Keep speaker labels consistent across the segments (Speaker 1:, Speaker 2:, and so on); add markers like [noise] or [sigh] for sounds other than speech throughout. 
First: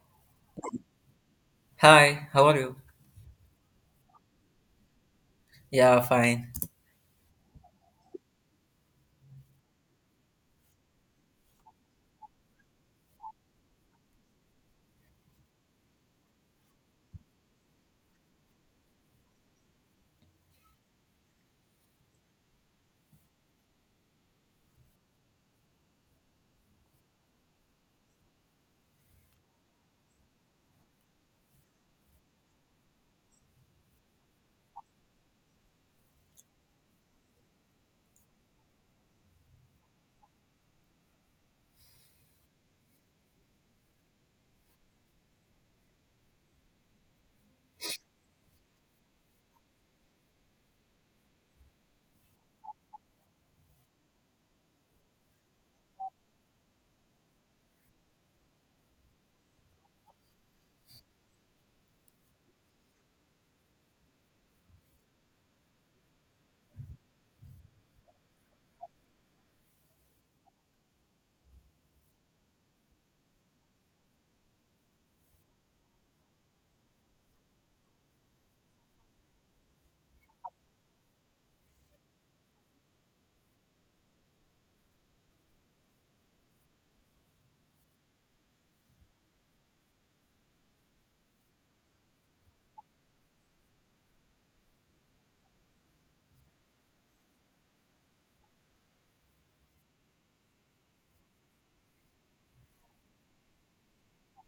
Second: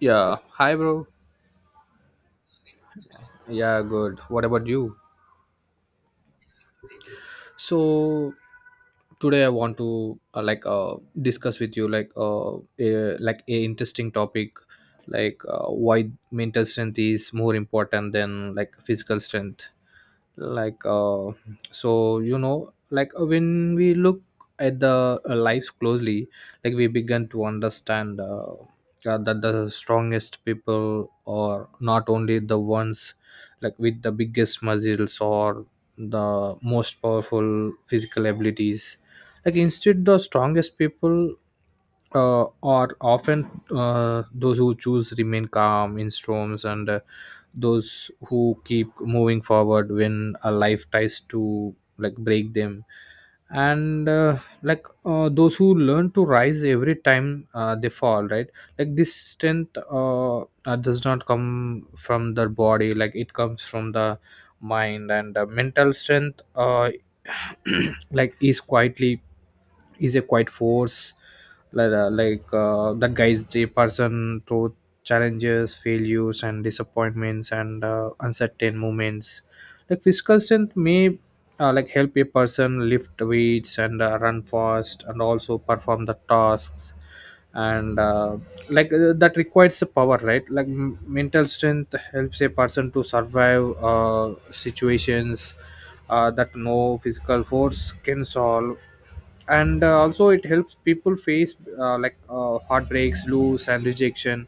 Speaker 1: Yeah, hi bro.
Speaker 2: Hi, how are you?
Speaker 1: Yeah, good. What about you?
Speaker 2: Yeah, fine.
Speaker 1: So today I want to like discuss with you like like a interesting topic, like why mental strength is more important than like physical strength. Like so like when we look at the lives closely, like we begin to understand that the strongest people are not only the ones like with the biggest muscles or the most powerful physical abilities. Like instead, the strongest people are often those who choose remain calm in storms, and those who keep moving forward when a life tries to like break them, and like those who learn to rise every time they fall, right? Like this strength does not come from the body, like it comes from the mind. And mental strength, [clears throat] like is quietly is a quiet force, like that guy's the person through challenges, failures, and disappointments, and uncertain moments. Like physical strength may like help a person lift weights and run fast and also perform the tasks, and like that requires the power, right? Like mental strength helps a person to survive situations that no physical force can solve. And also it helps people face like heartbreaks, loss, and rejection,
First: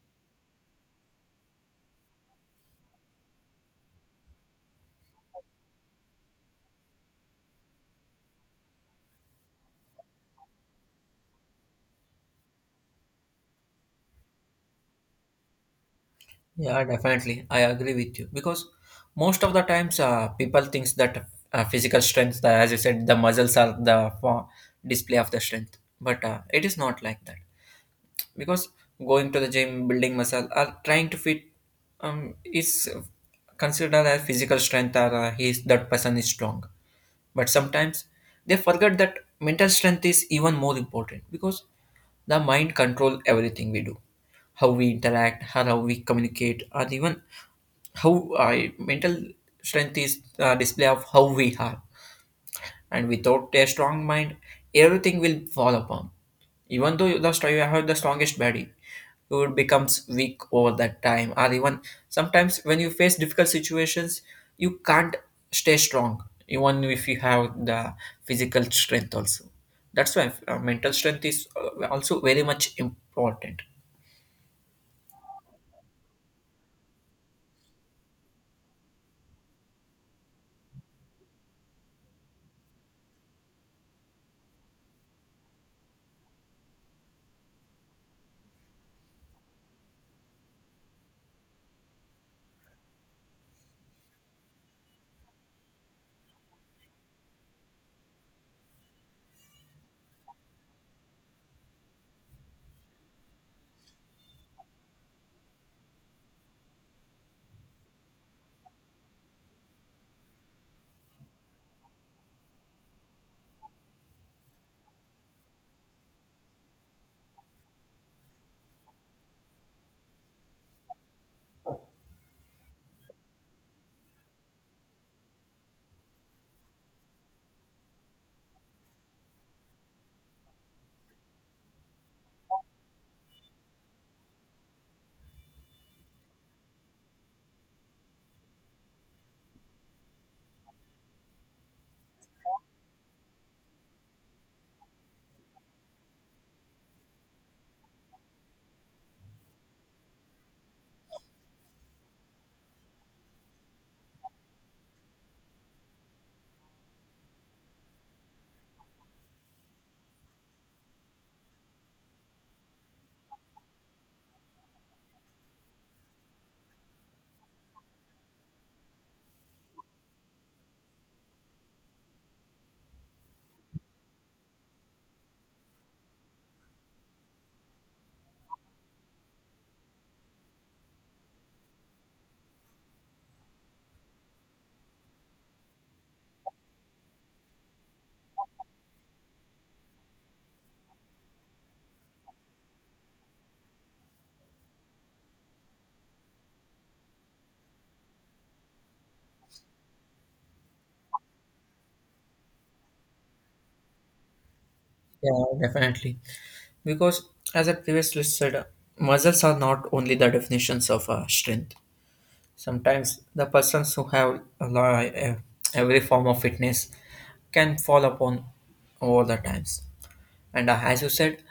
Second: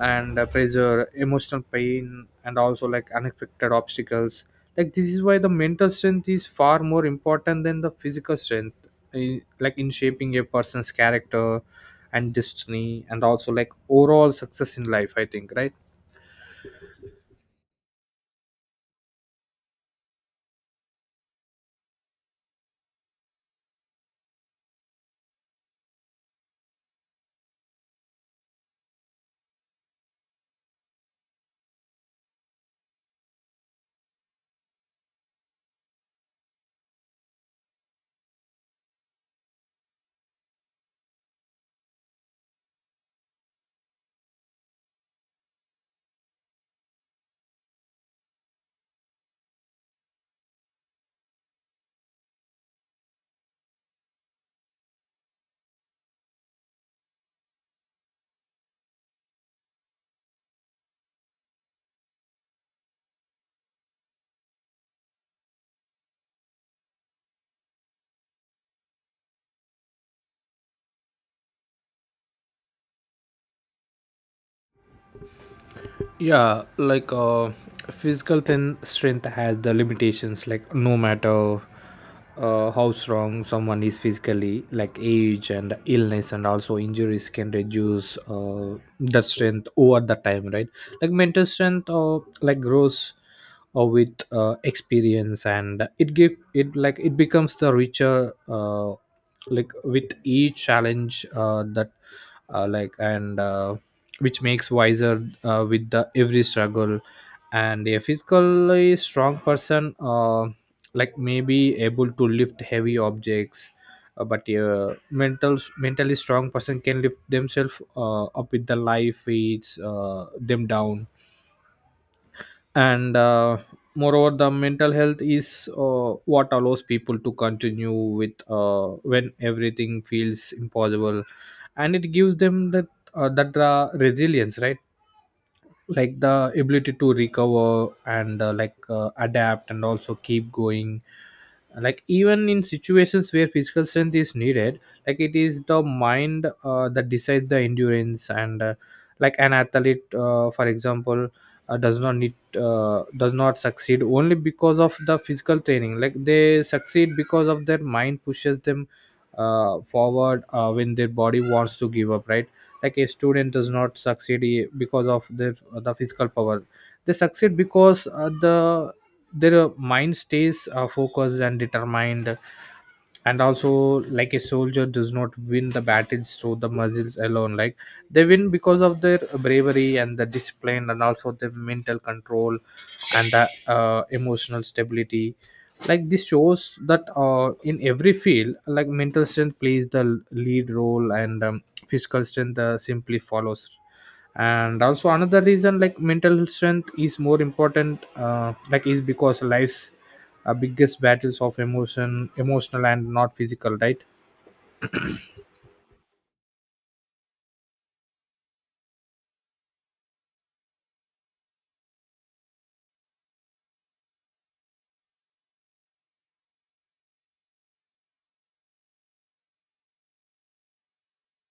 Speaker 1: and pressure, emotional pain, and also like unexpected obstacles. Like this is why the mental strength is far more important than the physical strength like in shaping a person's character and destiny and also like overall success in life, I think, right?
Speaker 2: Yeah, definitely. I agree with you because most of the times people thinks that physical strength, as you said, the muscles are the for display of the strength, but it is not like that because going to the gym, building muscle, or trying to fit is considered as physical strength or he is, that person is strong. But sometimes they forget that mental strength is even more important because the mind controls everything we do, how we interact, how we communicate, and even how mental strength is a display of how we are and without a strong mind everything will fall upon even though you you have the strongest body you would becomes weak over that time or even sometimes when you face difficult situations you can't stay strong even if you have the physical strength also. That's why mental strength is also very much important.
Speaker 1: Yeah, like physical thin strength has the limitations. Like no matter how strong someone is physically, like age and illness and also injuries can reduce that strength over the time, right? Like mental strength like grows or with experience, and it give it like it becomes the richer like with each challenge that like and which makes wiser with the every struggle. And a physically strong person like may be able to lift heavy objects, but a mentally strong person can lift themselves up with the life weights them down. And moreover, the mental health is what allows people to continue with when everything feels impossible, and it gives them that resilience, right? Like the ability to recover and like adapt and also keep going, like even in situations where physical strength is needed, like it is the mind that decides the endurance. And like an athlete, for example, uh, does not need does not succeed only because of the physical training, like they succeed because of their mind pushes them forward when their body wants to give up, right? Like a student does not succeed because of the physical power. They succeed because their mind stays focused and determined. And also, like a soldier does not win the battles through the muscles alone, like they win because of their bravery and the discipline and also their mental control and the emotional stability. Like this shows that in every field, like mental strength plays the lead role, and physical strength simply follows. And also, another reason like mental strength is more important like is because life's biggest battles of emotional and not physical, right?
Speaker 2: Yeah, definitely. Because as I previously said, muscles are not only the definitions of strength. Sometimes the persons who have a lot, every form of fitness can fall upon all the times. And as you said,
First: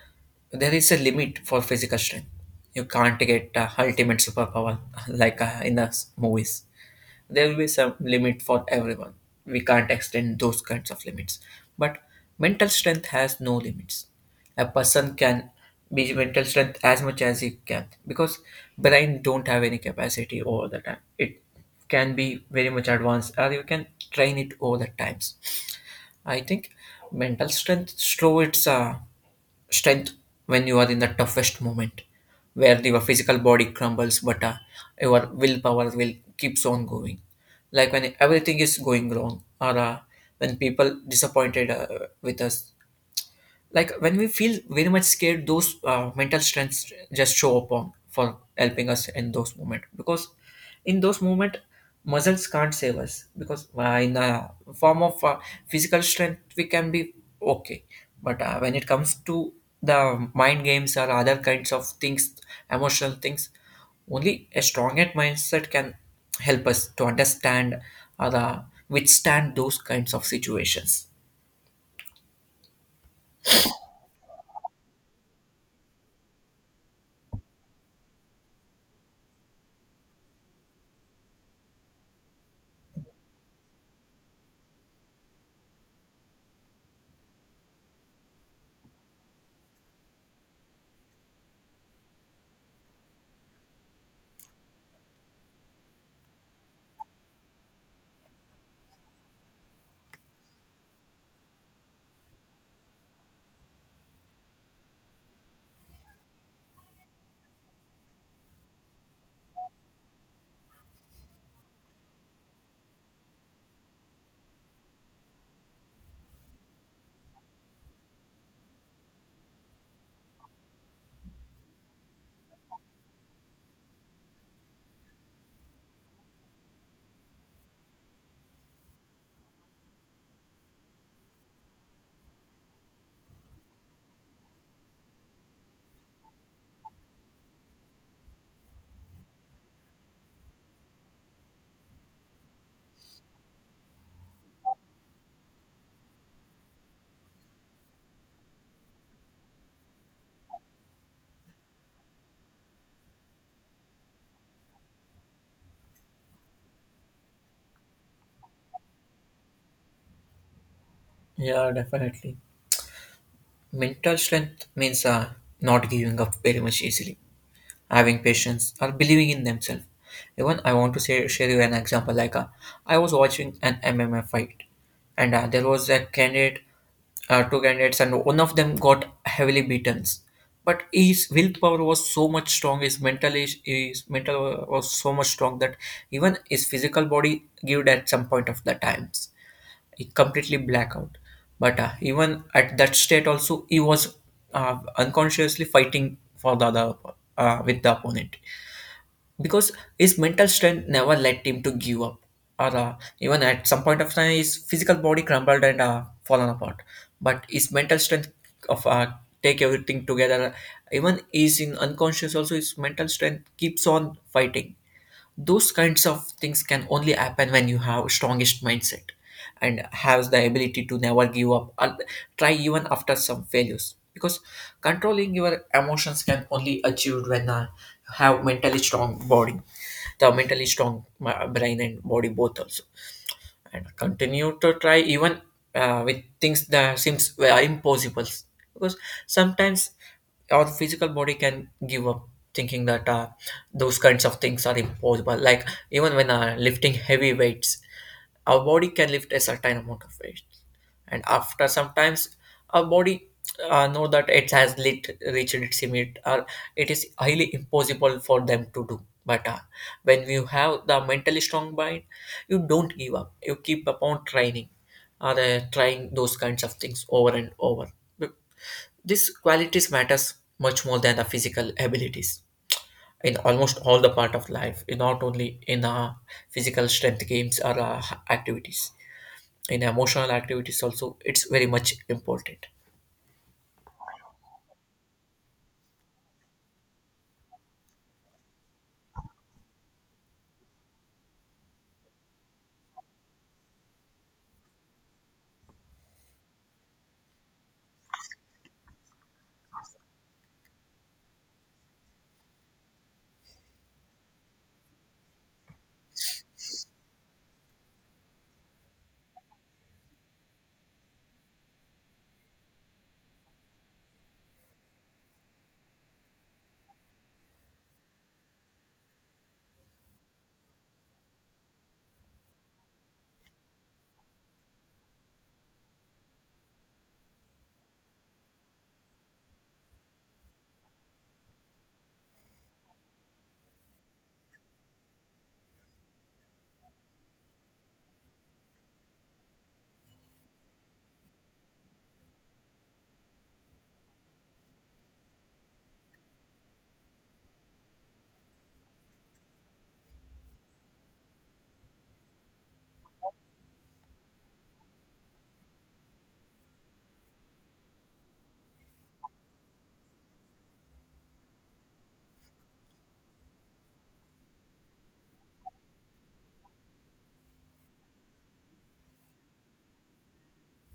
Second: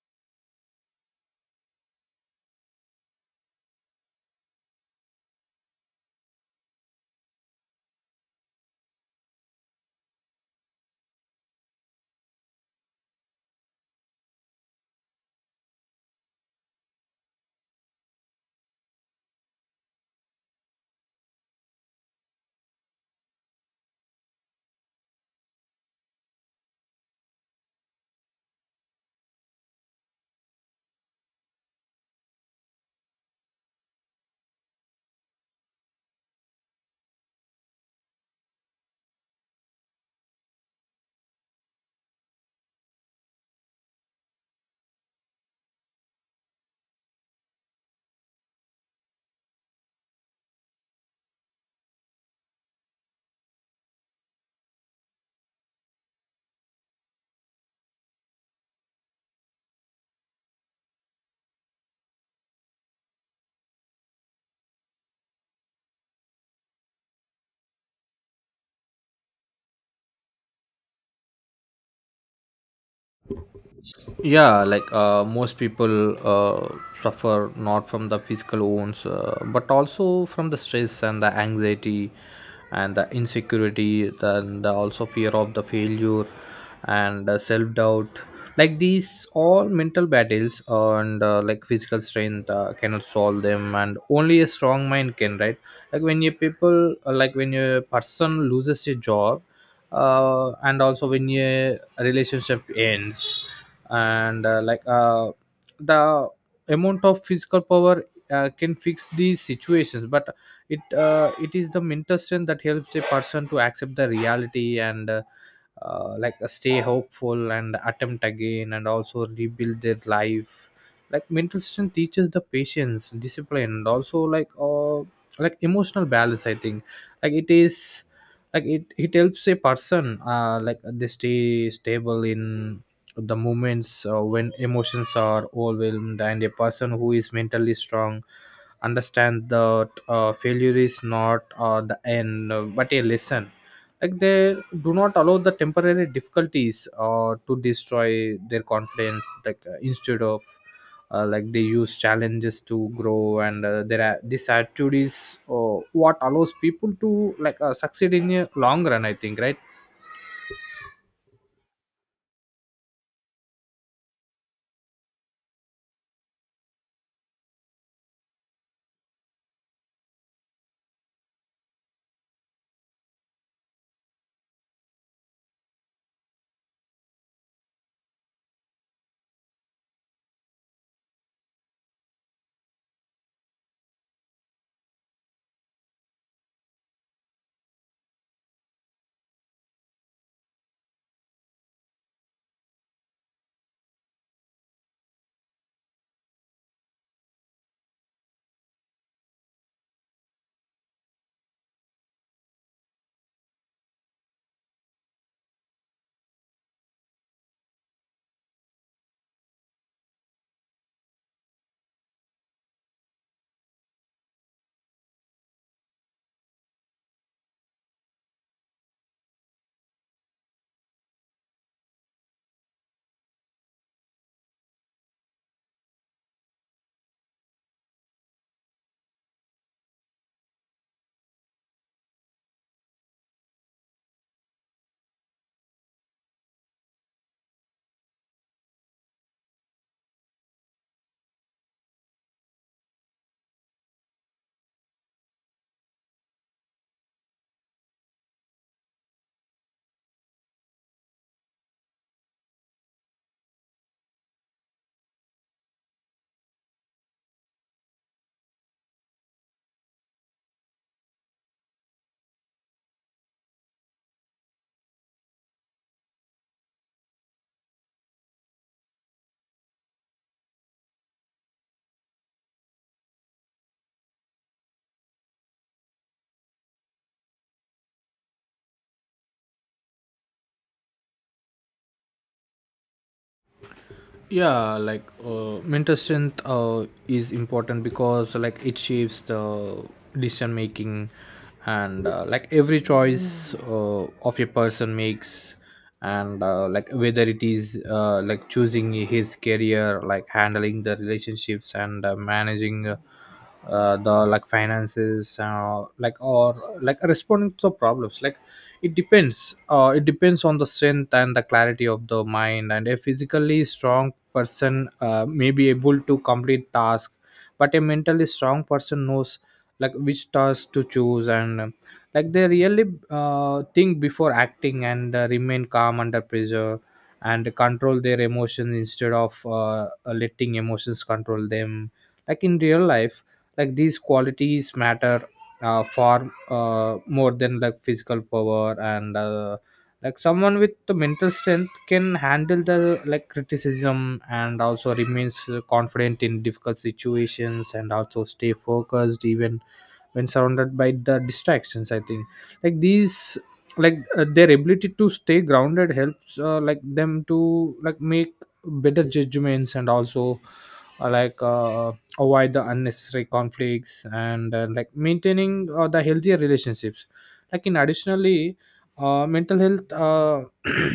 Speaker 2: there is a limit for physical strength. You can't get ultimate superpower [laughs] like in the movies there will be some limit for everyone. We can't extend those kinds of limits. But mental strength has no limits. A person can be mental strength as much as he can because brain don't have any capacity over the time. It can be very much advanced or you can train it over the times. I think mental strength shows its strength when you are in the toughest moment where your physical body crumbles but your willpower will keeps on going, like when everything is going wrong or when people disappointed with us, like when we feel very much scared, those mental strengths just show up on for helping us in those moments because in those moments muscles can't save us because in a form of physical strength we can be okay, but when it comes to the mind games or other kinds of things, emotional things, only a strong mindset can help us to understand or withstand those kinds of situations.
Speaker 1: Yeah, like most people suffer not from the physical wounds but also from the stress and the anxiety and the insecurity and the also fear of the failure and self-doubt. Like these all mental battles, and like physical strength cannot solve them, and only a strong mind can, right? Like when you people like when a person loses a job, and also when a relationship ends, and like the amount of physical power can fix these situations, but it is the mental strength that helps a person to accept the reality and like stay hopeful and attempt again and also rebuild their life. Like mental strength teaches the patience, discipline, and also like emotional balance, I think. like it is like it helps a person like they stay stable in the moments when emotions are overwhelmed. And a person who is mentally strong understand that failure is not the end, but a lesson. Like they do not allow the temporary difficulties to destroy their confidence, like instead of like they use challenges to grow. And there are these attitudes what allows people to like succeed in a long run, I think, right?
Speaker 2: Yeah, definitely. Mental strength means not giving up very much easily, having patience, or believing in themselves. Even I want to say, share you an example. Like I was watching an MMA fight, and there was a candidate, two candidates, and one of them got heavily beaten. But his willpower was so much strong. His mental is his mental was so much strong that even his physical body gave at some point of the times, completely blackout. But even at that state, also he was unconsciously fighting for the other with the opponent because his mental strength never led him to give up. Or even at some point of time, his physical body crumbled and fallen apart. But his mental strength of take everything together, even is in unconscious. Also, his mental strength keeps on fighting. Those kinds of things can only happen when you have strongest mindset and has the ability to never give up or try even after some failures because controlling your emotions can only achieved when you have mentally strong body, the mentally strong brain and body both also, and continue to try even with things that seems were impossible because sometimes our physical body can give up thinking that those kinds of things are impossible, like even when lifting heavy weights, our body can lift a certain amount of weight, and after sometimes our body know that reached its limit or it is highly impossible for them to do. But when you have the mentally strong mind, you don't give up, you keep upon training or trying those kinds of things over and over. But these qualities matters much more than the physical abilities in almost all the part of life, in not only in physical strength games or activities, in emotional activities also it's very much important.
Speaker 1: Yeah, like mental strength is important because like it shapes the decision making, and like every choice of a person makes, and like whether it is like choosing his career, like handling the relationships, and managing the like finances like or like responding to problems, like it depends on the strength and the clarity of the mind. And a physically strong person may be able to complete task, but a mentally strong person knows like which task to choose. And like they really think before acting and remain calm under pressure and control their emotions instead of letting emotions control them. Like in real life, like these qualities matter far more than like physical power. And like someone with the mental strength can handle the like criticism and also remains confident in difficult situations and also stay focused even when surrounded by the distractions, I think. Like these like their ability to stay grounded helps like them to like make better judgments and also like avoid the unnecessary conflicts and like maintaining the healthier relationships. Like in additionally, mental health, [clears throat]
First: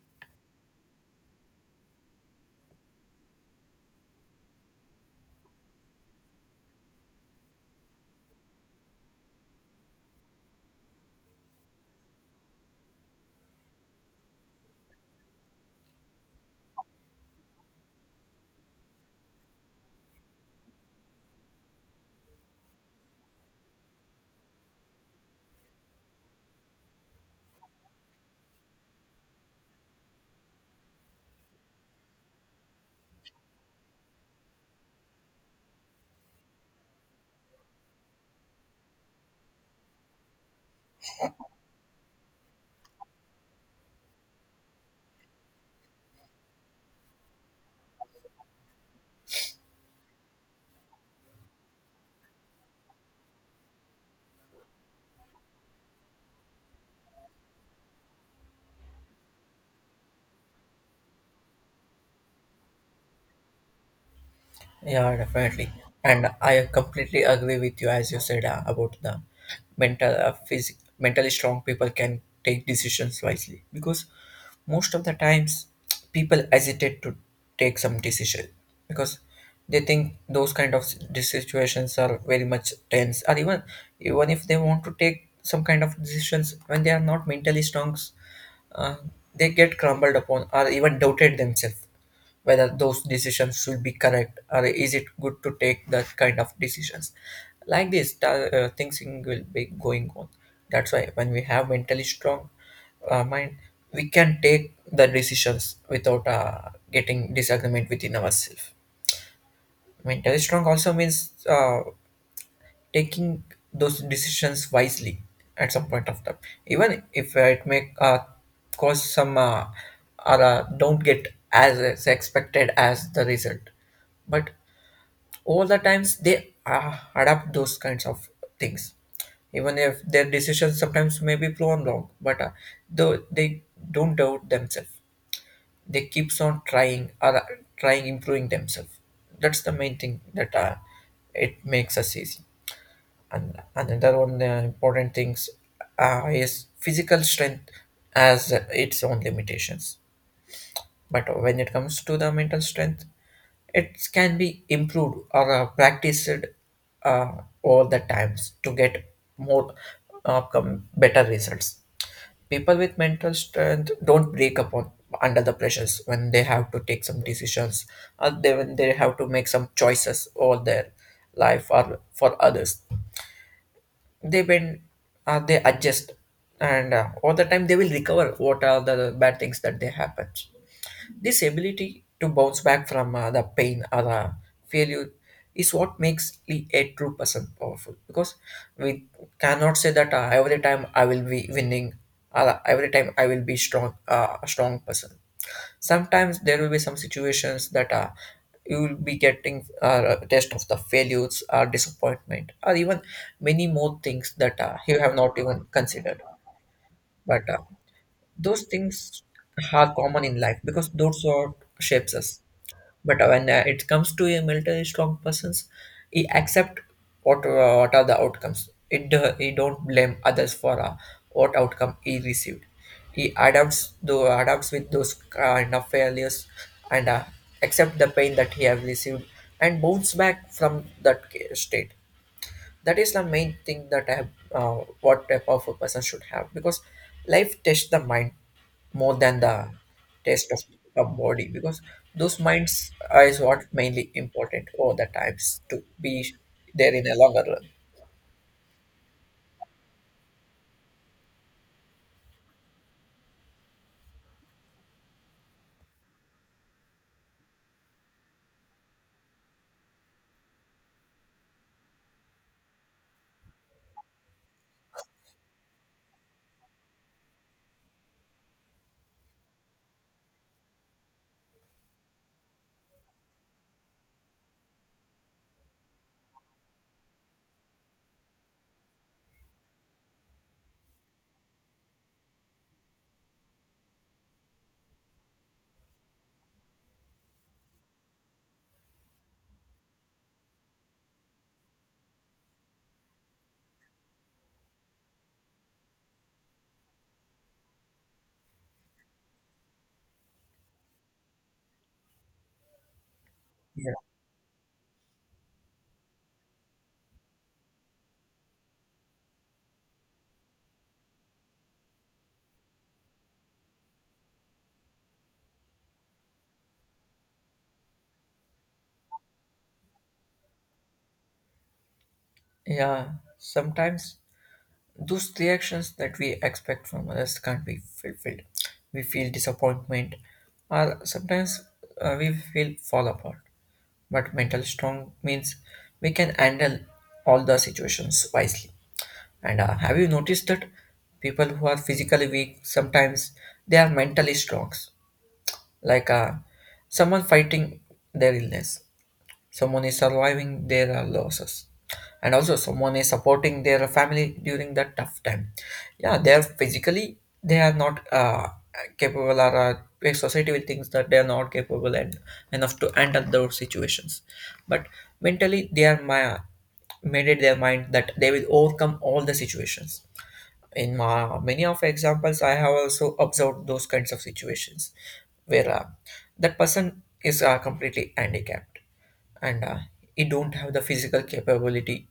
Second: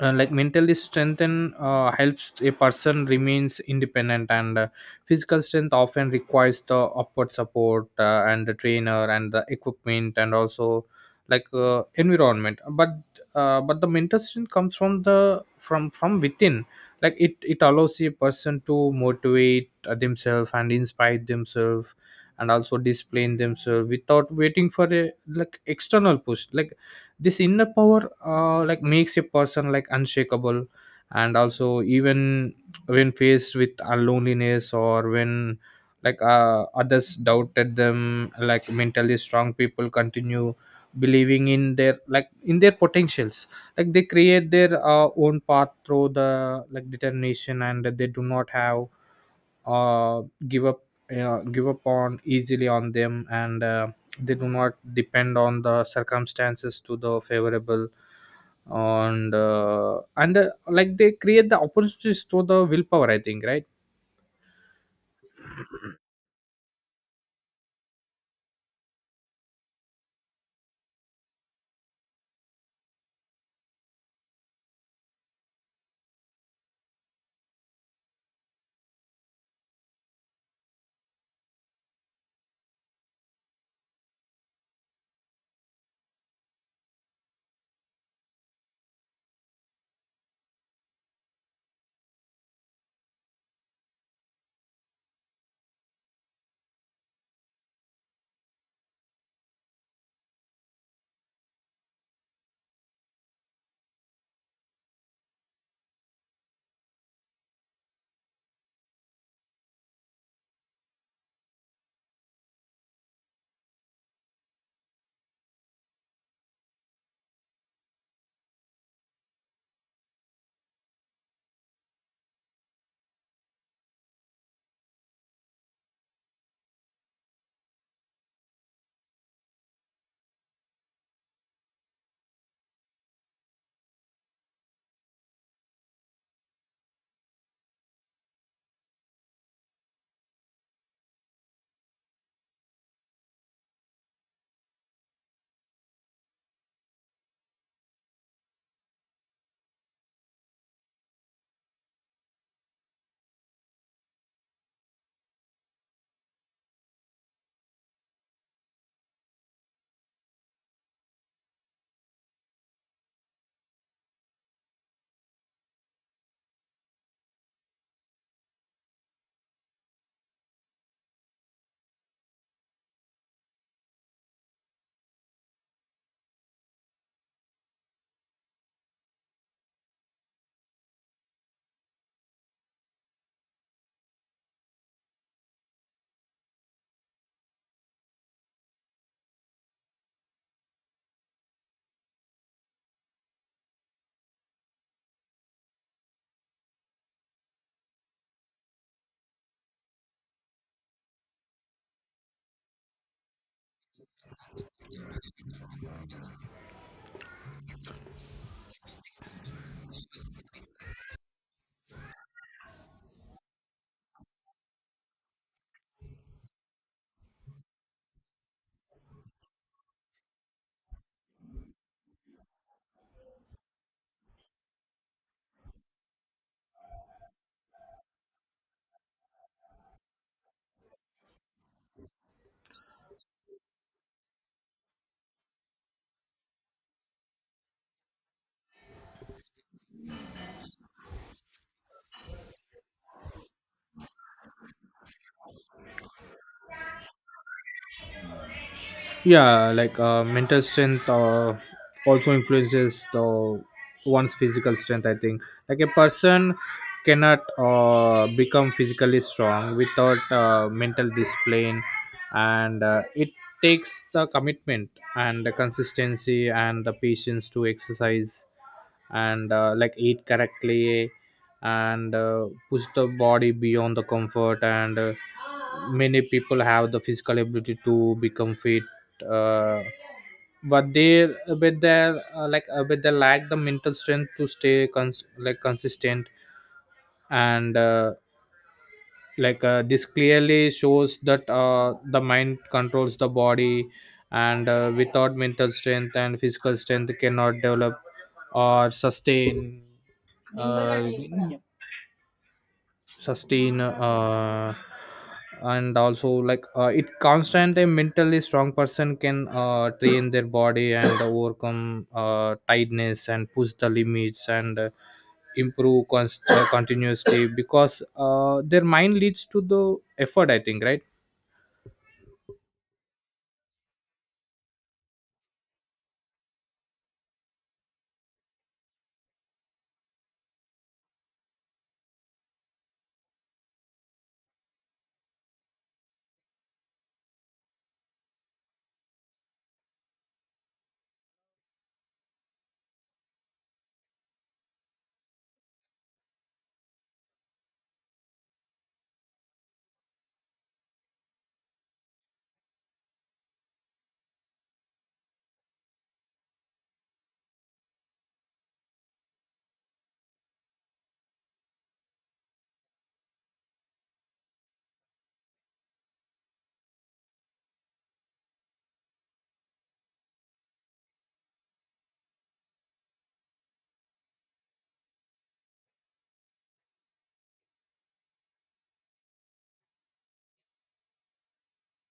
Speaker 1: like mentally strengthen helps a person remains independent. And physical strength often requires the upward support and the trainer and the equipment and also like environment, but but the mental strength comes from the from within. Like it allows a person to motivate themselves and inspire themselves and also display themselves without waiting for a like external push. Like this inner power like makes a person like unshakable, and also, even when faced with loneliness or when like others doubted them, like mentally strong people continue believing in their like in their potentials. Like they create their own path through the like determination, and they do not have uh, give up give up on easily on them. And they do not depend on the circumstances to the favorable, and like they create the opportunities to the willpower, I think, right?
Speaker 2: Yeah, definitely. And I completely agree with you, as you said about the mental, uh, phys- mentally strong people can take decisions wisely because most of the times people hesitate to take some decision because they think those kind of these situations are very much tense, or even even if they want to take some kind of decisions when they are not mentally strong, uh, they get crumbled upon or even doubted themselves whether those decisions should be correct or is it good to take that kind of decisions. Like things will be going on. That's why when we have mentally strong mind, we can take the decisions without getting disagreement within ourselves. Mentally strong also means taking those decisions wisely at some point of time, even if it may cause some or don't get as expected as the result. But all the times they adapt those kinds of things, even if their decisions sometimes may be proven wrong, but though they don't doubt themselves, they keeps on trying or trying improving themselves. That's the main thing that it makes us easy. And another one important things is physical strength has its own limitations, but when it comes to the mental strength, it can be improved or practiced uh, all the times to get more outcome better results. People with mental strength don't break upon under the pressures when they have to take some decisions, when they have to make some choices over their life or for others. They when they adjust, and all the time they will recover what are the bad things that they happen. This ability to bounce back from the pain or the failure is what makes a true person powerful. Because we cannot say that every time I will be winning, or every time I will be strong, a strong person. Sometimes there will be some situations that you will be getting a test of the failures, or disappointment, or even many more things that you have not even considered. But those things are common in life because those are shapes us. But when it comes to a military strong persons, he accept what are the outcomes. He don't blame others for what outcome he received. He adapts with those kind of failures and accept the pain that he have received and bounce back from that state. That is the main thing that I have, what type of a person should have, because life tests the mind more than the test of a body, because those is what mainly important all the times to be there in a longer run.
Speaker 1: Yeah, like mental strength also influences the one's physical strength, I think. Like a person cannot become physically strong without mental discipline. And it takes the commitment and the consistency and the patience to exercise and like eat correctly and push the body beyond the comfort. And many people have the physical ability to become fit, uh, but they with their like with the lack the mental strength to stay like consistent. And like this clearly shows that the mind controls the body, and without mental strength and physical strength cannot develop or uh, sustain
Speaker 2: Yeah.
Speaker 1: uh, And also, like it constant a mentally strong person can train their body and [coughs] overcome tightness and push the limits and improve continuously, because their mind leads to the effort, I think, right?
Speaker 2: Yeah, sometimes those reactions that we expect from others can't be fulfilled. We feel disappointment, or sometimes we feel fall apart. But mental strong means we can handle all the situations wisely. And have you noticed that people who are physically weak sometimes they are mentally strong, like someone fighting their illness, someone is surviving their losses, and also someone is supporting their family during that tough time. Yeah, they are physically they are not capable, or a society will think that they are not capable and enough to handle those situations. But mentally they are my made it their mind that they will overcome all the situations. In many of examples I have also observed those kinds of situations where that person is completely handicapped and he don't have the physical capability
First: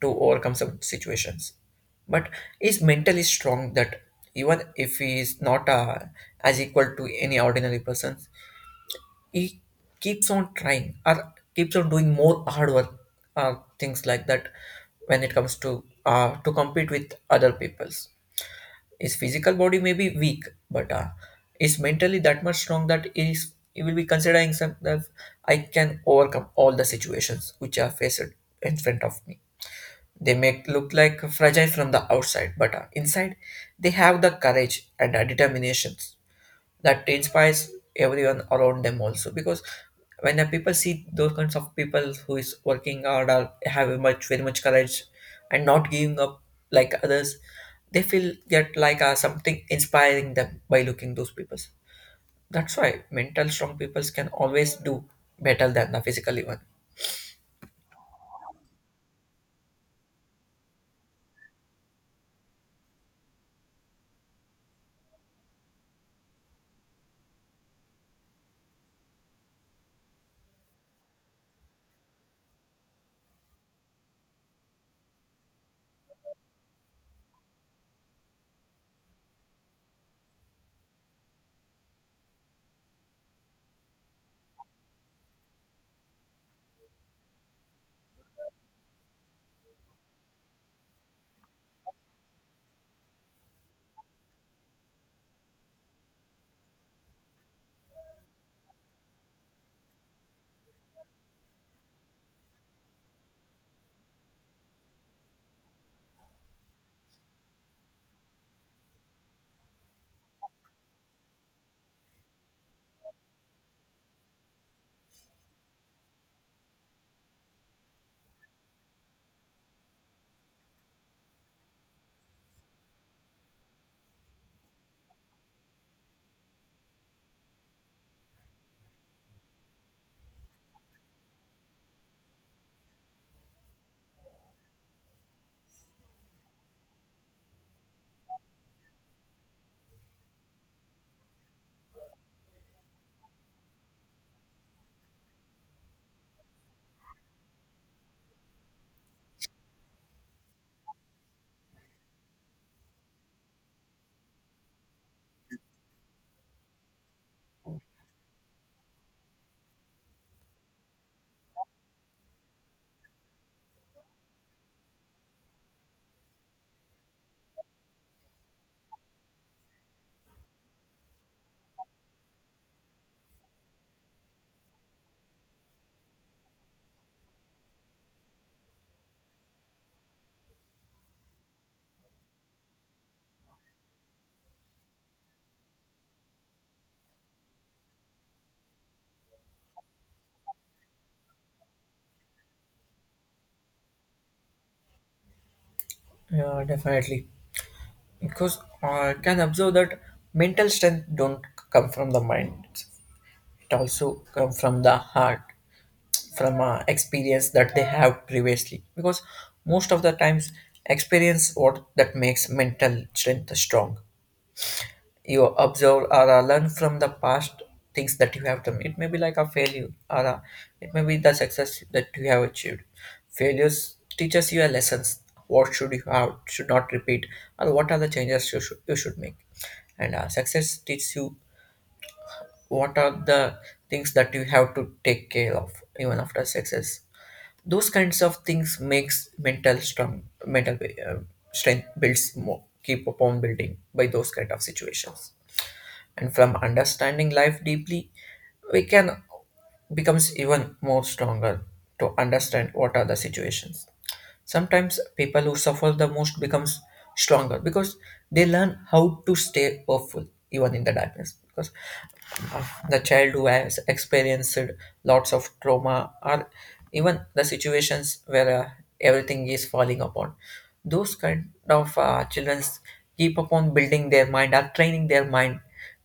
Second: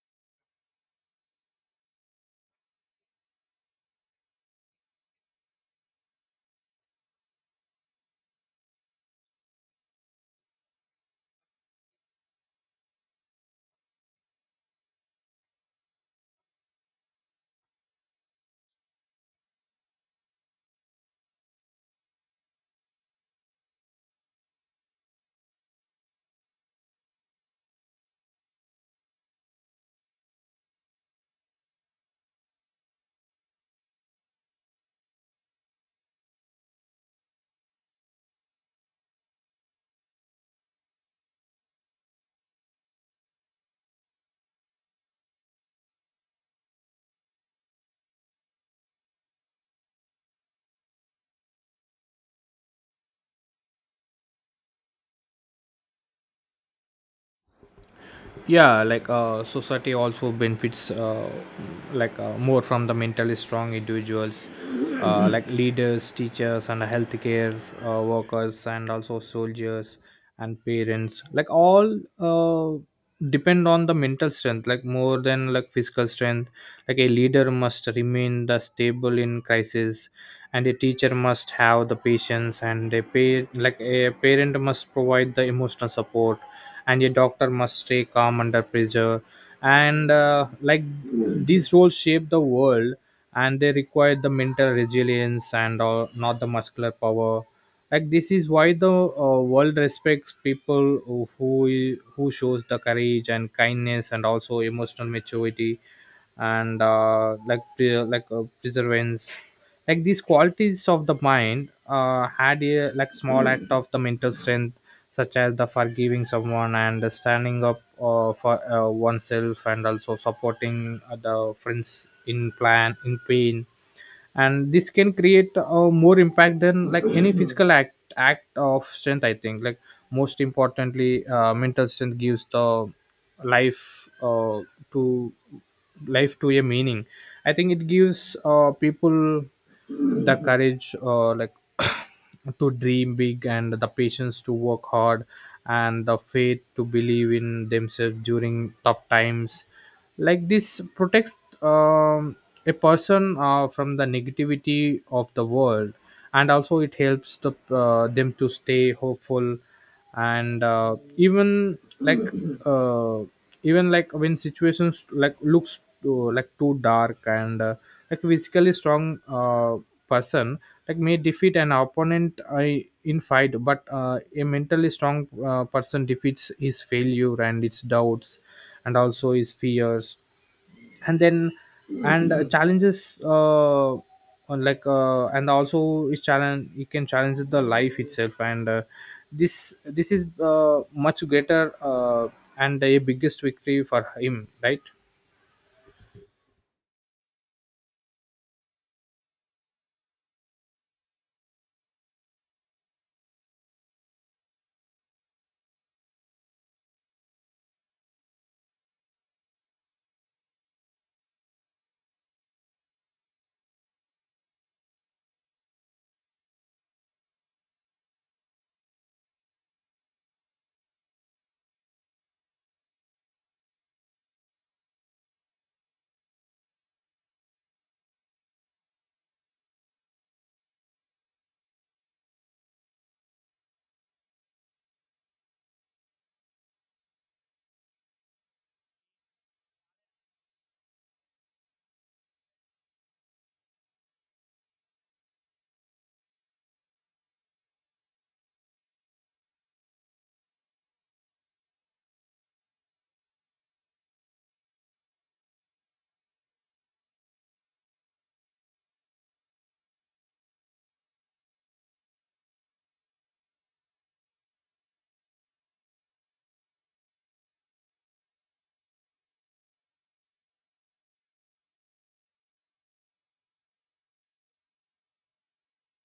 Speaker 2: to overcome some situations, but is mentally strong that even if he is not as equal to any ordinary person, he keeps on trying or keeps on doing more hard work, things like that. When it comes to compete with other peoples, his physical body may be weak, but is mentally that much strong that is he will be considering himself, I can overcome all the situations which are faced in front of me. They may look like fragile from the outside, but inside they have the courage and determinations that inspires everyone around them also, because when the people see those kinds of people who is working hard or have a much very much courage and not giving up like others, they feel that like something inspiring them by looking those people. That's why mental strong people can always do better than the physically one.
Speaker 1: Yeah, like society also benefits like more from the mentally strong individuals, like leaders, teachers, and healthcare workers, and also soldiers and parents, like all depend on the mental strength, like more than like physical strength. Like a leader must remain the stable in crisis, and a teacher must have the patience, and like a parent must provide the emotional support, and a doctor must stay calm under pressure. And like these roles shape the world, and they require the mental resilience and not the muscular power. Like this is why the world respects people who shows the courage and kindness and also emotional maturity and like perseverance. Like these qualities of the mind had a like small act of the mental strength, such as the forgiving someone and standing up for oneself and also supporting the friends in plan in pain. And this can create more impact than like any [clears throat] physical act of strength, I think, like most importantly, mental strength gives the life to life to a meaning. I think it gives people the courage, [clears throat] to dream big and the patience to work hard and the faith to believe in themselves during tough times. Like this protects a person from the negativity of the world, and also it helps them to stay hopeful. And uh, even like uh, even like when situations like looks too dark, and like physically strong person like may defeat an opponent I in fight, but a mentally strong person defeats his failure and its doubts, and also his fears, and then and challenges, on, and also is challenge, it can challenge the life itself, and this is much greater, and a biggest victory for him, right?
Speaker 2: Yeah, definitely, because I can observe that mental strength don't come from the mind, it also come from the heart, from experience that they have previously, because most of the times experience what that makes mental strength strong. You observe or learn from the past things that you have done. It may be like a failure or it may be the success that you have achieved. Failures teaches you a lessons what should you have should not repeat, or what are the changes you should make. And success teaches you what are the things that you have to take care of even after success. Those kinds of things makes mental strong mental, uh, strength builds more keep upon building by those kind of situations, and from understanding life deeply we can becomes even more stronger to understand what are the situations. Sometimes people who suffer the most becomes stronger because they learn how to stay hopeful even in the darkness, because the child who has experienced lots of trauma, or even the situations where everything is falling upon, those kind of children keep upon building their mind or training their mind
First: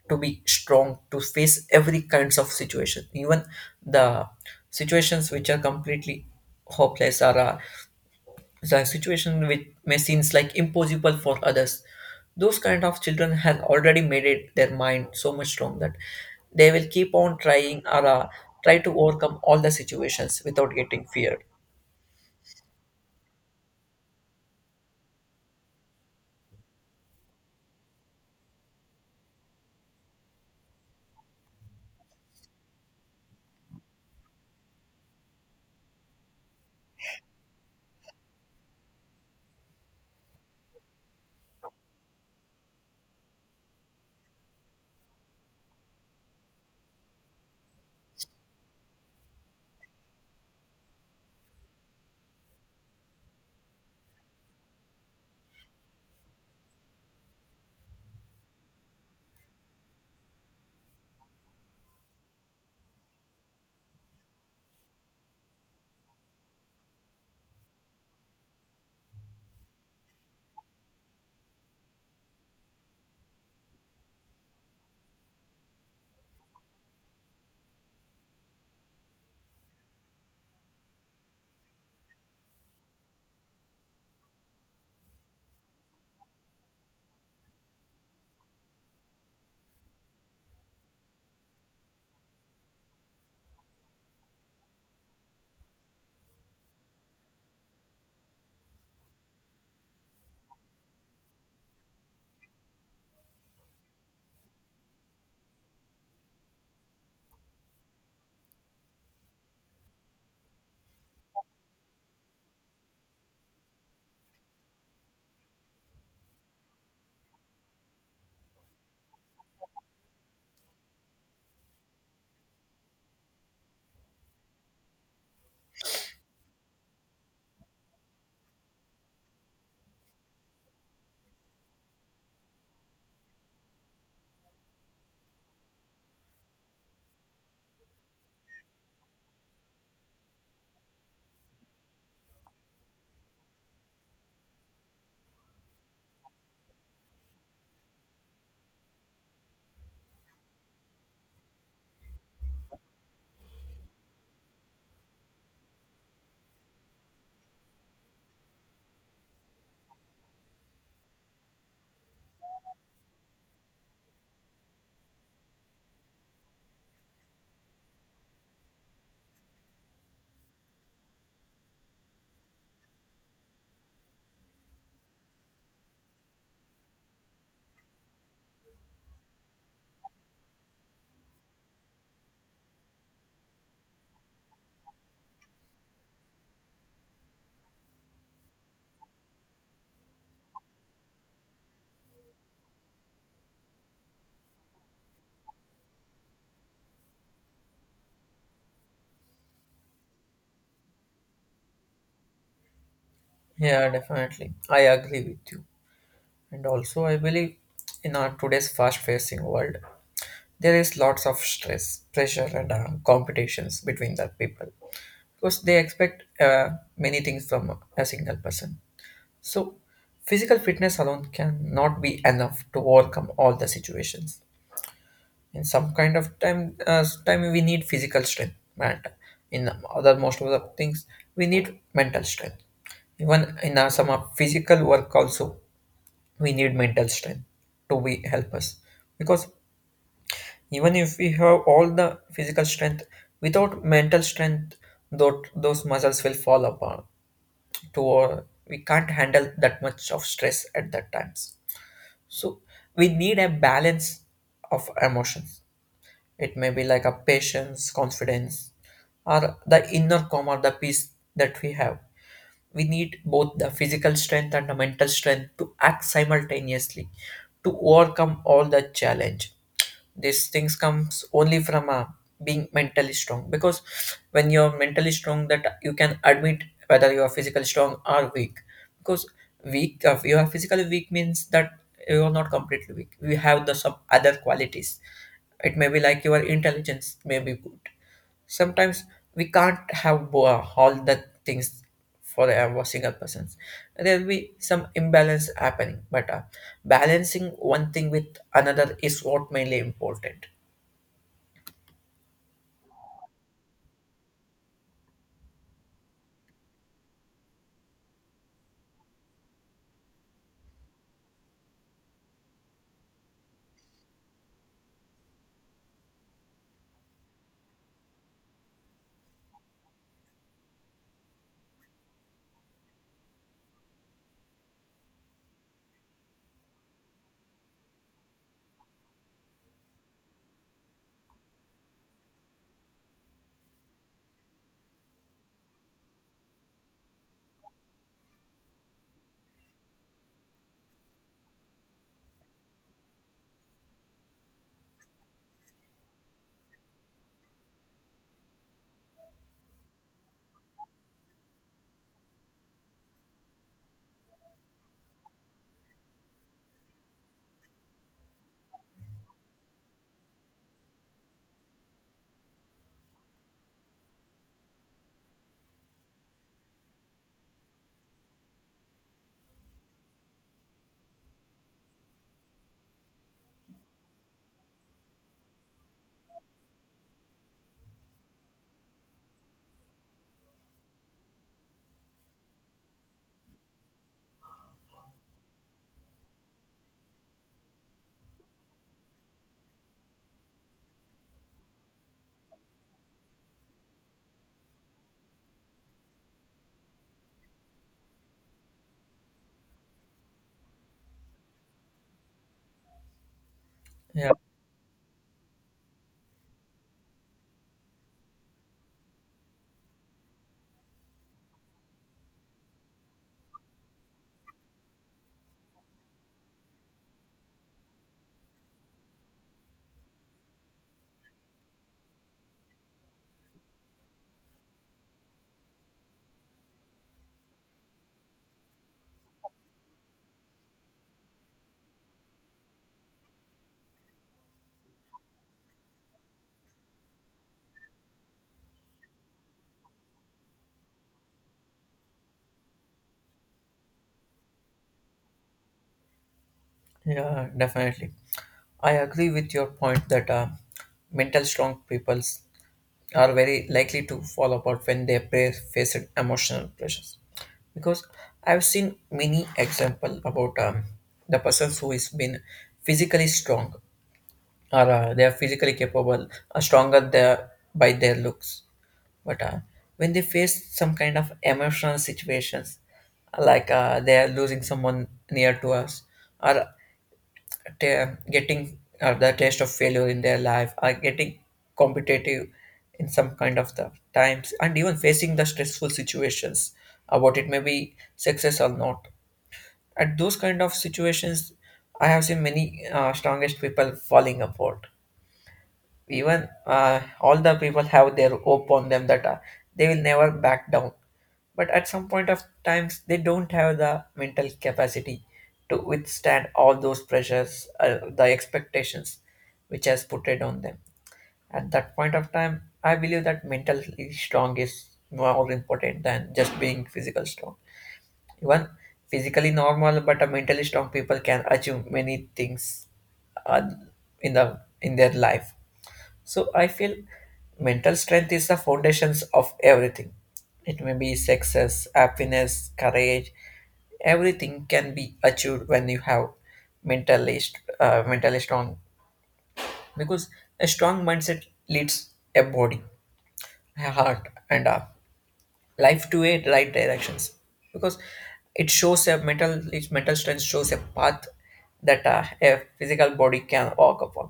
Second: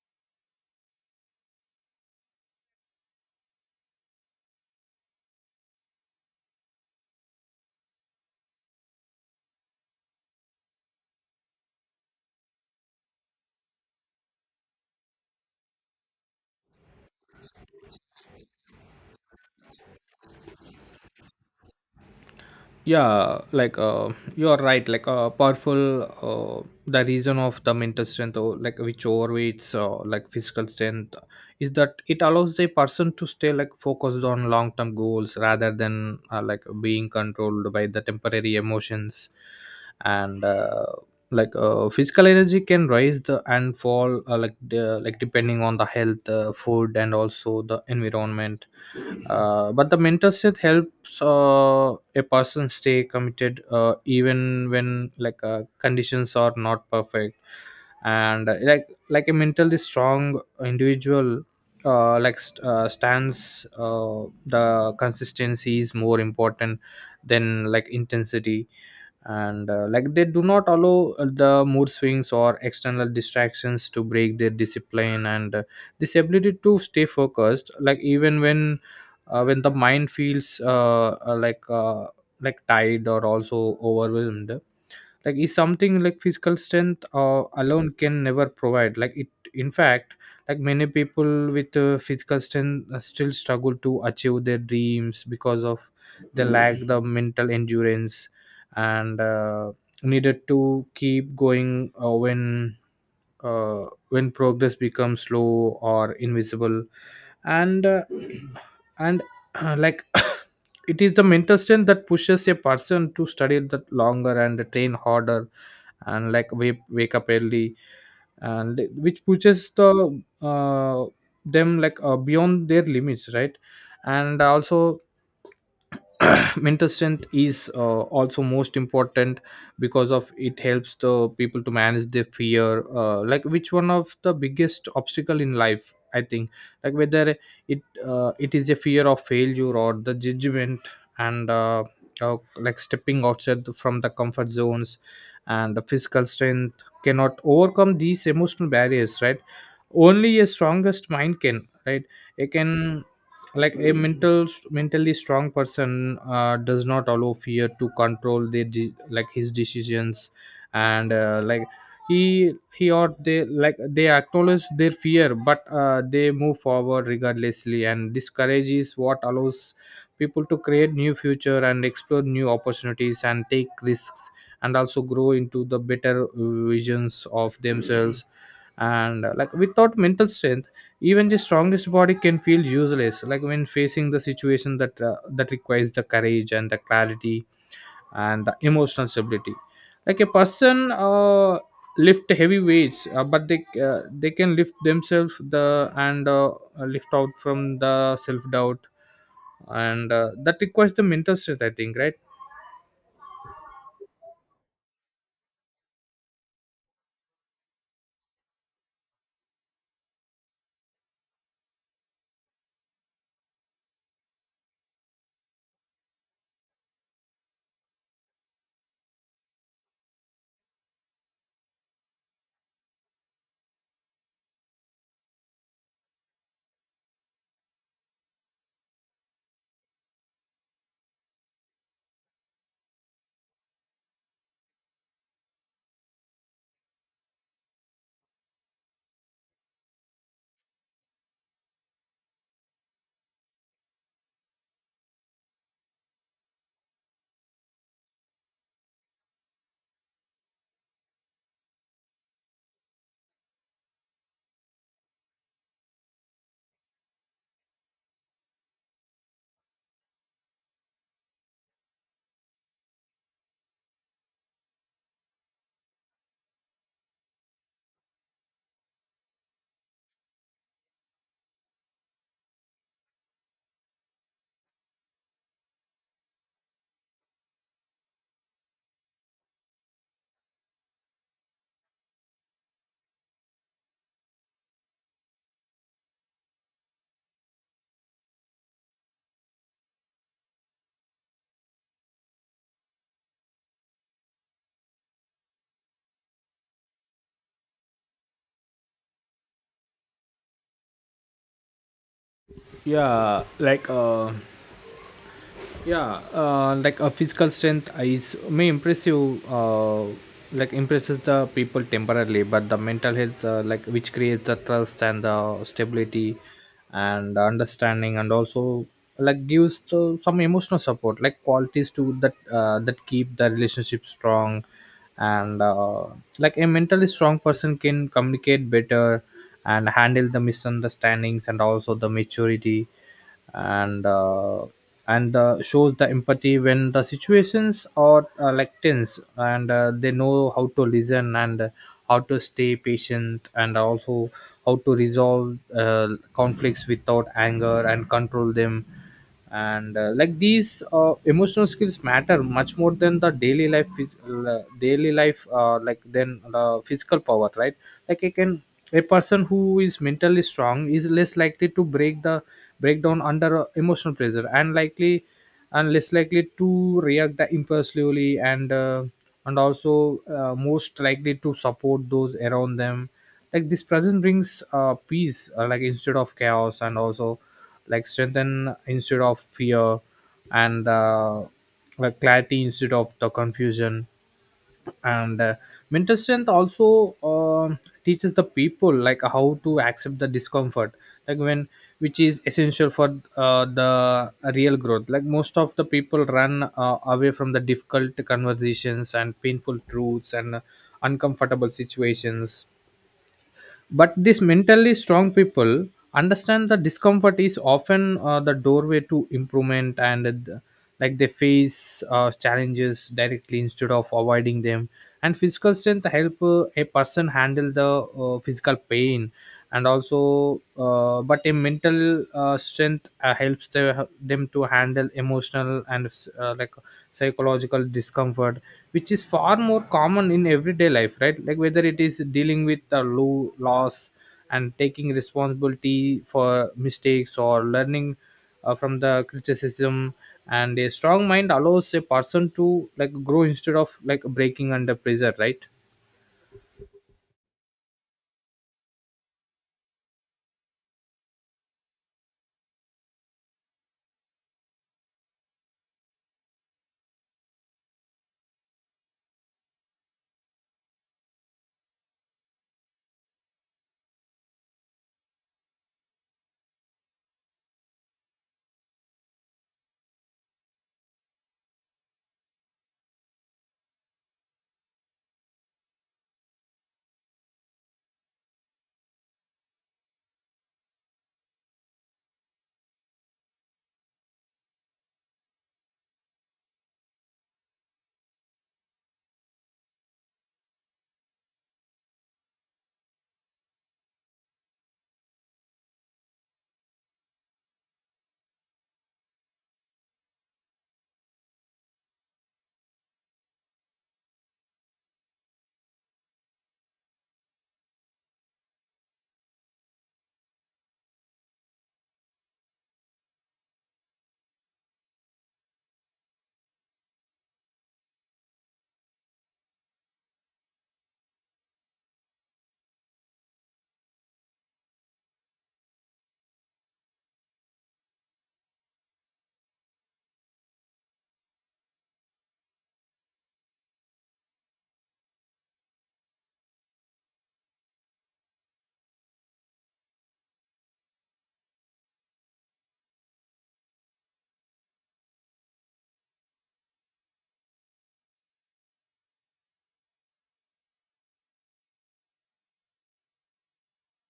Speaker 2: to be strong to face every kinds of situation, even the situations which are completely hopeless, or the situation which may seems like impossible for others. Those kind of children have already made it their mind so much strong that they will keep on trying, or try to overcome all the situations without getting feared.
Speaker 1: Yeah, you are right. Like, powerful, the reason of the mental strength, or like which overweights like physical strength is that it allows the person to stay like focused on long term goals rather than like being controlled by the temporary emotions. And physical energy can rise the and fall, like the, like depending on the health, food, and also the environment, but the mentorship helps a person stay committed, even when conditions are not perfect. And like a mentally strong individual, stands, the consistency is more important than like intensity. And like they do not allow the mood swings or external distractions to break their discipline, and this ability to stay focused like even when the mind feels like tired or also overwhelmed, like is something like physical strength alone can never provide, like it. In fact, like many people with physical strength still struggle to achieve their dreams because of they lack the mental endurance, and needed to keep going when progress becomes slow or invisible, and [clears throat] and like [coughs] it is the mental strength that pushes a person to study that longer and train harder, and like wake up early, and which pushes them, beyond their limits, right? And also [clears throat] mental strength is also most important, because of it helps the people to manage their fear, like which one of the biggest obstacle in life, I think. Like whether it it is a fear of failure or the judgment, and like stepping outside from the comfort zones, and the physical strength cannot overcome these emotional barriers, right? Only a strongest mind can, right? It can, like a mentally strong person does not allow fear to control their de- like his decisions. And like he or they, like they acknowledge their fear, but they move forward regardlessly, and this courage is what allows people to create new future and explore new opportunities and take risks, and also grow into the better visions of themselves. And like without mental strength, even the strongest body can feel useless, like when facing the situation that requires the courage and the clarity and the emotional stability. Like a person, lift heavy weights, but they can lift themselves, the and lift out from the self doubt, and that requires the mental strength, I think, right?
Speaker 2: Yeah, definitely, I agree with you. And also I believe in our today's fast facing world there is lots of stress, pressure, and competitions between the people, because they expect many things from a single person. So, physical fitness alone cannot be enough to overcome all the situations. In some kind of time, time we need physical strength, and in other most of the things we need mental strength. Even in some of physical work also, we need mental strength to be help us, because even if we have all the physical strength, without mental strength, though those muscles will fall apart. To we can't handle that much of stress at that times. So we need a balance of emotions. It may be like a patience, confidence, or the inner calm or the peace that we have. We need both the physical strength and the mental strength to act simultaneously to overcome all the challenge. These things comes only from being mentally strong, because when you're mentally strong that you can admit whether you are physically strong or weak. Because weak, if you are physically weak means that you are not completely weak, we have the some other qualities. It may be like your intelligence may be good. Sometimes we can't have all the things for a single person. There will be some imbalance happening, but balancing one thing with another is what mainly important.
Speaker 1: Yeah, yeah. Like a physical strength is may impress you, like impresses the people temporarily, but the mental health, like which creates the trust and the stability and understanding, and also like gives some emotional support, like qualities to that keep the relationship strong, and like a mentally strong person can communicate better and handle the misunderstandings, and also the maturity, and uh, and shows the empathy when the situations are like tense, and they know how to listen, and how to stay patient, and also how to resolve conflicts without anger and control them. And like these emotional skills matter much more than the daily life phys- daily life, like than the physical power, right? Like I can a person who is mentally strong is less likely to breakdown under emotional pressure, and less likely to react the impulsively, and also most likely to support those around them. Like this present brings peace, like instead of chaos, and also like strengthen instead of fear, and like clarity instead of the confusion, and mental strength also teaches the people like how to accept the discomfort, like when which is essential for the real growth. Like most of the people run away from the difficult conversations and painful truths and uncomfortable situations, but
Speaker 2: Yeah,
Speaker 1: these mentally strong people understand the discomfort is often the doorway to improvement, and like they face challenges directly instead of avoiding them. And physical strength help a person handle the physical pain, and also but a mental strength helps them to handle emotional and uh, like psychological discomfort, which is far more common in everyday life, right? Like whether it is dealing with a low loss, and taking responsibility for mistakes, or learning from the criticism, and a strong mind allows a person to like grow instead of like breaking under pressure, right?
Speaker 2: yeah, definitely, I agree with your point that mental strong peoples are very likely to fall apart when they face emotional pressures, because I've seen many example about the persons who is been physically strong, or they are physically capable, stronger the, by their looks. But when they face some kind of emotional situations, they are losing someone near to us, or t- getting the taste of failure in their life, or getting competitive in some kind of the times, and even facing the stressful situations, about it may be success or not. At those kind of situations, I have seen many strongest people falling apart, even all the people have their hope on them that they will never back down, but at some point of times they don't have the mental capacity to withstand all those pressures, the expectations which has put it on them. At that point of time I believe that mentally strong is more important than just being physical strong. Even physically normal, but a mentally strong people can achieve many things, uh, in the in their life. So I feel mental strength is the foundations of everything. It may be success, happiness, courage. Everything can be achieved when you have mentally strong. Because a strong mindset leads a body, a heart, and a life to a right directions. Because it shows a mental its mental strength shows a path that a physical body can walk upon.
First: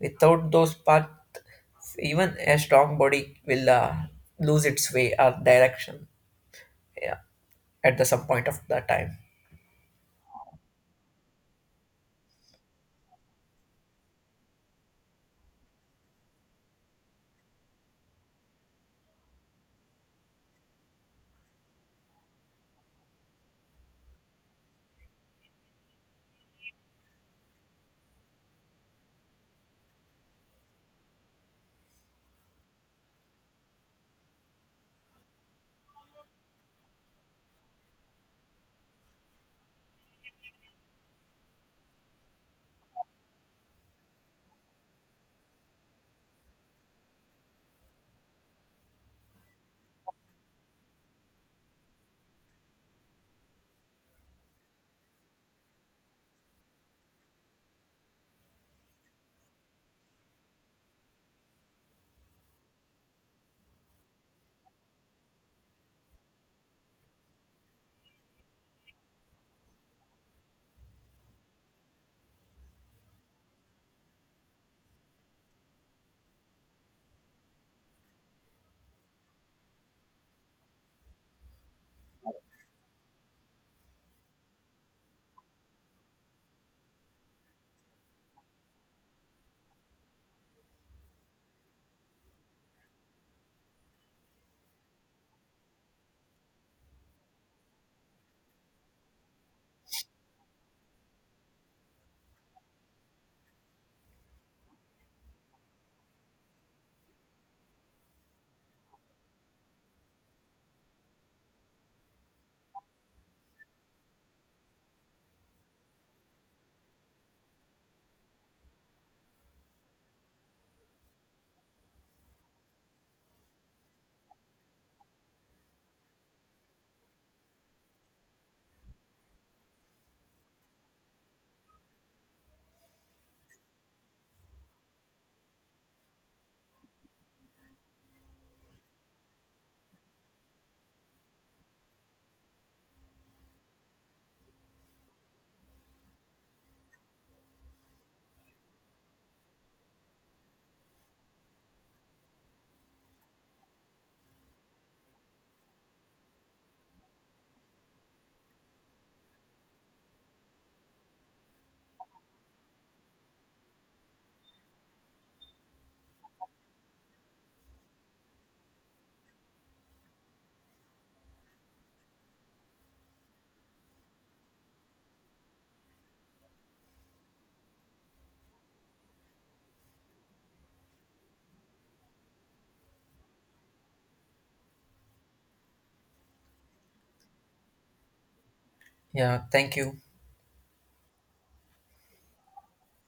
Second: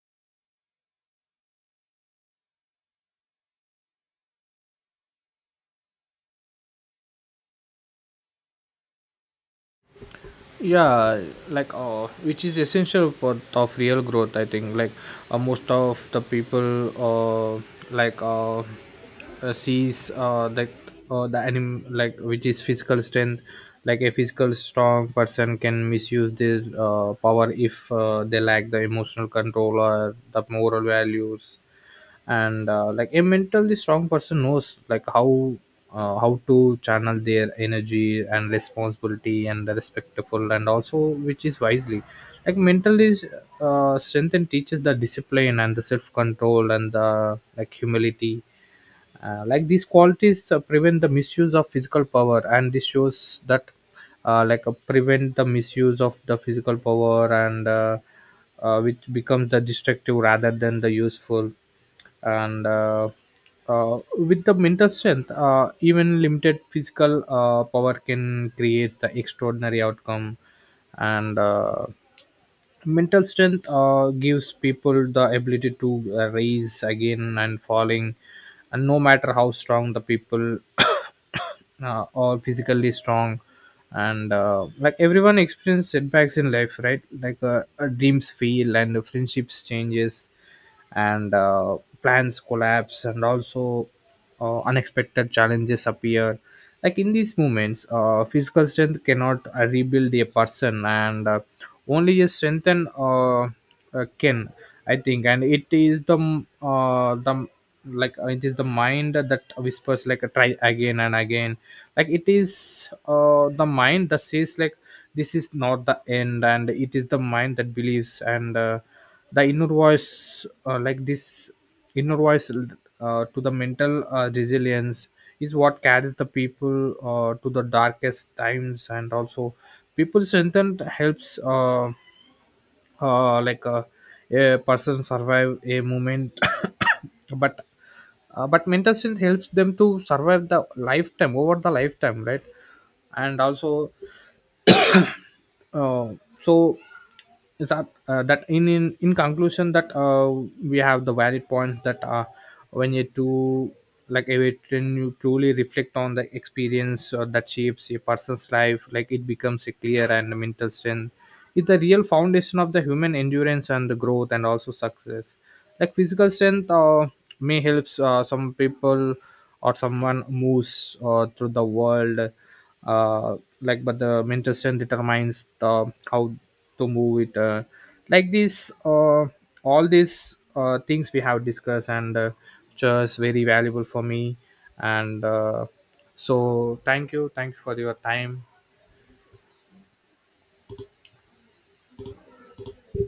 Speaker 2: Without those paths, even a strong body will lose its way or direction, yeah, at the some point of the time.
Speaker 1: Yeah, which is essential part of real growth, I think, like most of the people like uh, sees that, the anim like which is physical strength. Like a physical strong person can misuse their power if they lack the emotional control or the moral values, and like a mentally strong person knows like how to channel their energy and responsibility and respectful, and also which is wisely, like mentally strength and teaches the discipline and the self control and the like humility. Like these qualities prevent the misuse of physical power, and this shows that, prevent the misuse of the physical power, and which becomes the destructive rather than the useful. And with the mental strength, even limited physical power can create the extraordinary outcome, and mental strength gives people the ability to rise again and falling, and no matter how strong the people, [coughs] or physically strong, and like everyone experiences setbacks in life, right? Like dreams fail and friendships changes, and plans collapse, and also unexpected challenges appear. Like in these moments, physical strength cannot rebuild a person, and only a strengthen can, I think. And it is the mind that whispers like try again and again. Like it is the mind that says like this is not the end, and it is the mind that believes, and the inner voice, like this inner voice to the mental resilience is what carries the people to the darkest times, and also people strengthen helps, uh, like uh, a person survive a moment, [coughs] but but mental strength helps them to survive the lifetime over the lifetime, right? And also uh, so is that, in conclusion that, we have the valid points that, when you do like if it, when you truly reflect on the experience that shapes a person's life, like it becomes a clear and mental strength. It's the real foundation of the human endurance and the growth and also success. Like physical strength may helps some people or someone moves through the world, but the mental strength determines the how to move it, like this all these things we have discussed, and just very valuable for me, and so thank you for your time.
Speaker 2: Yeah, thank you.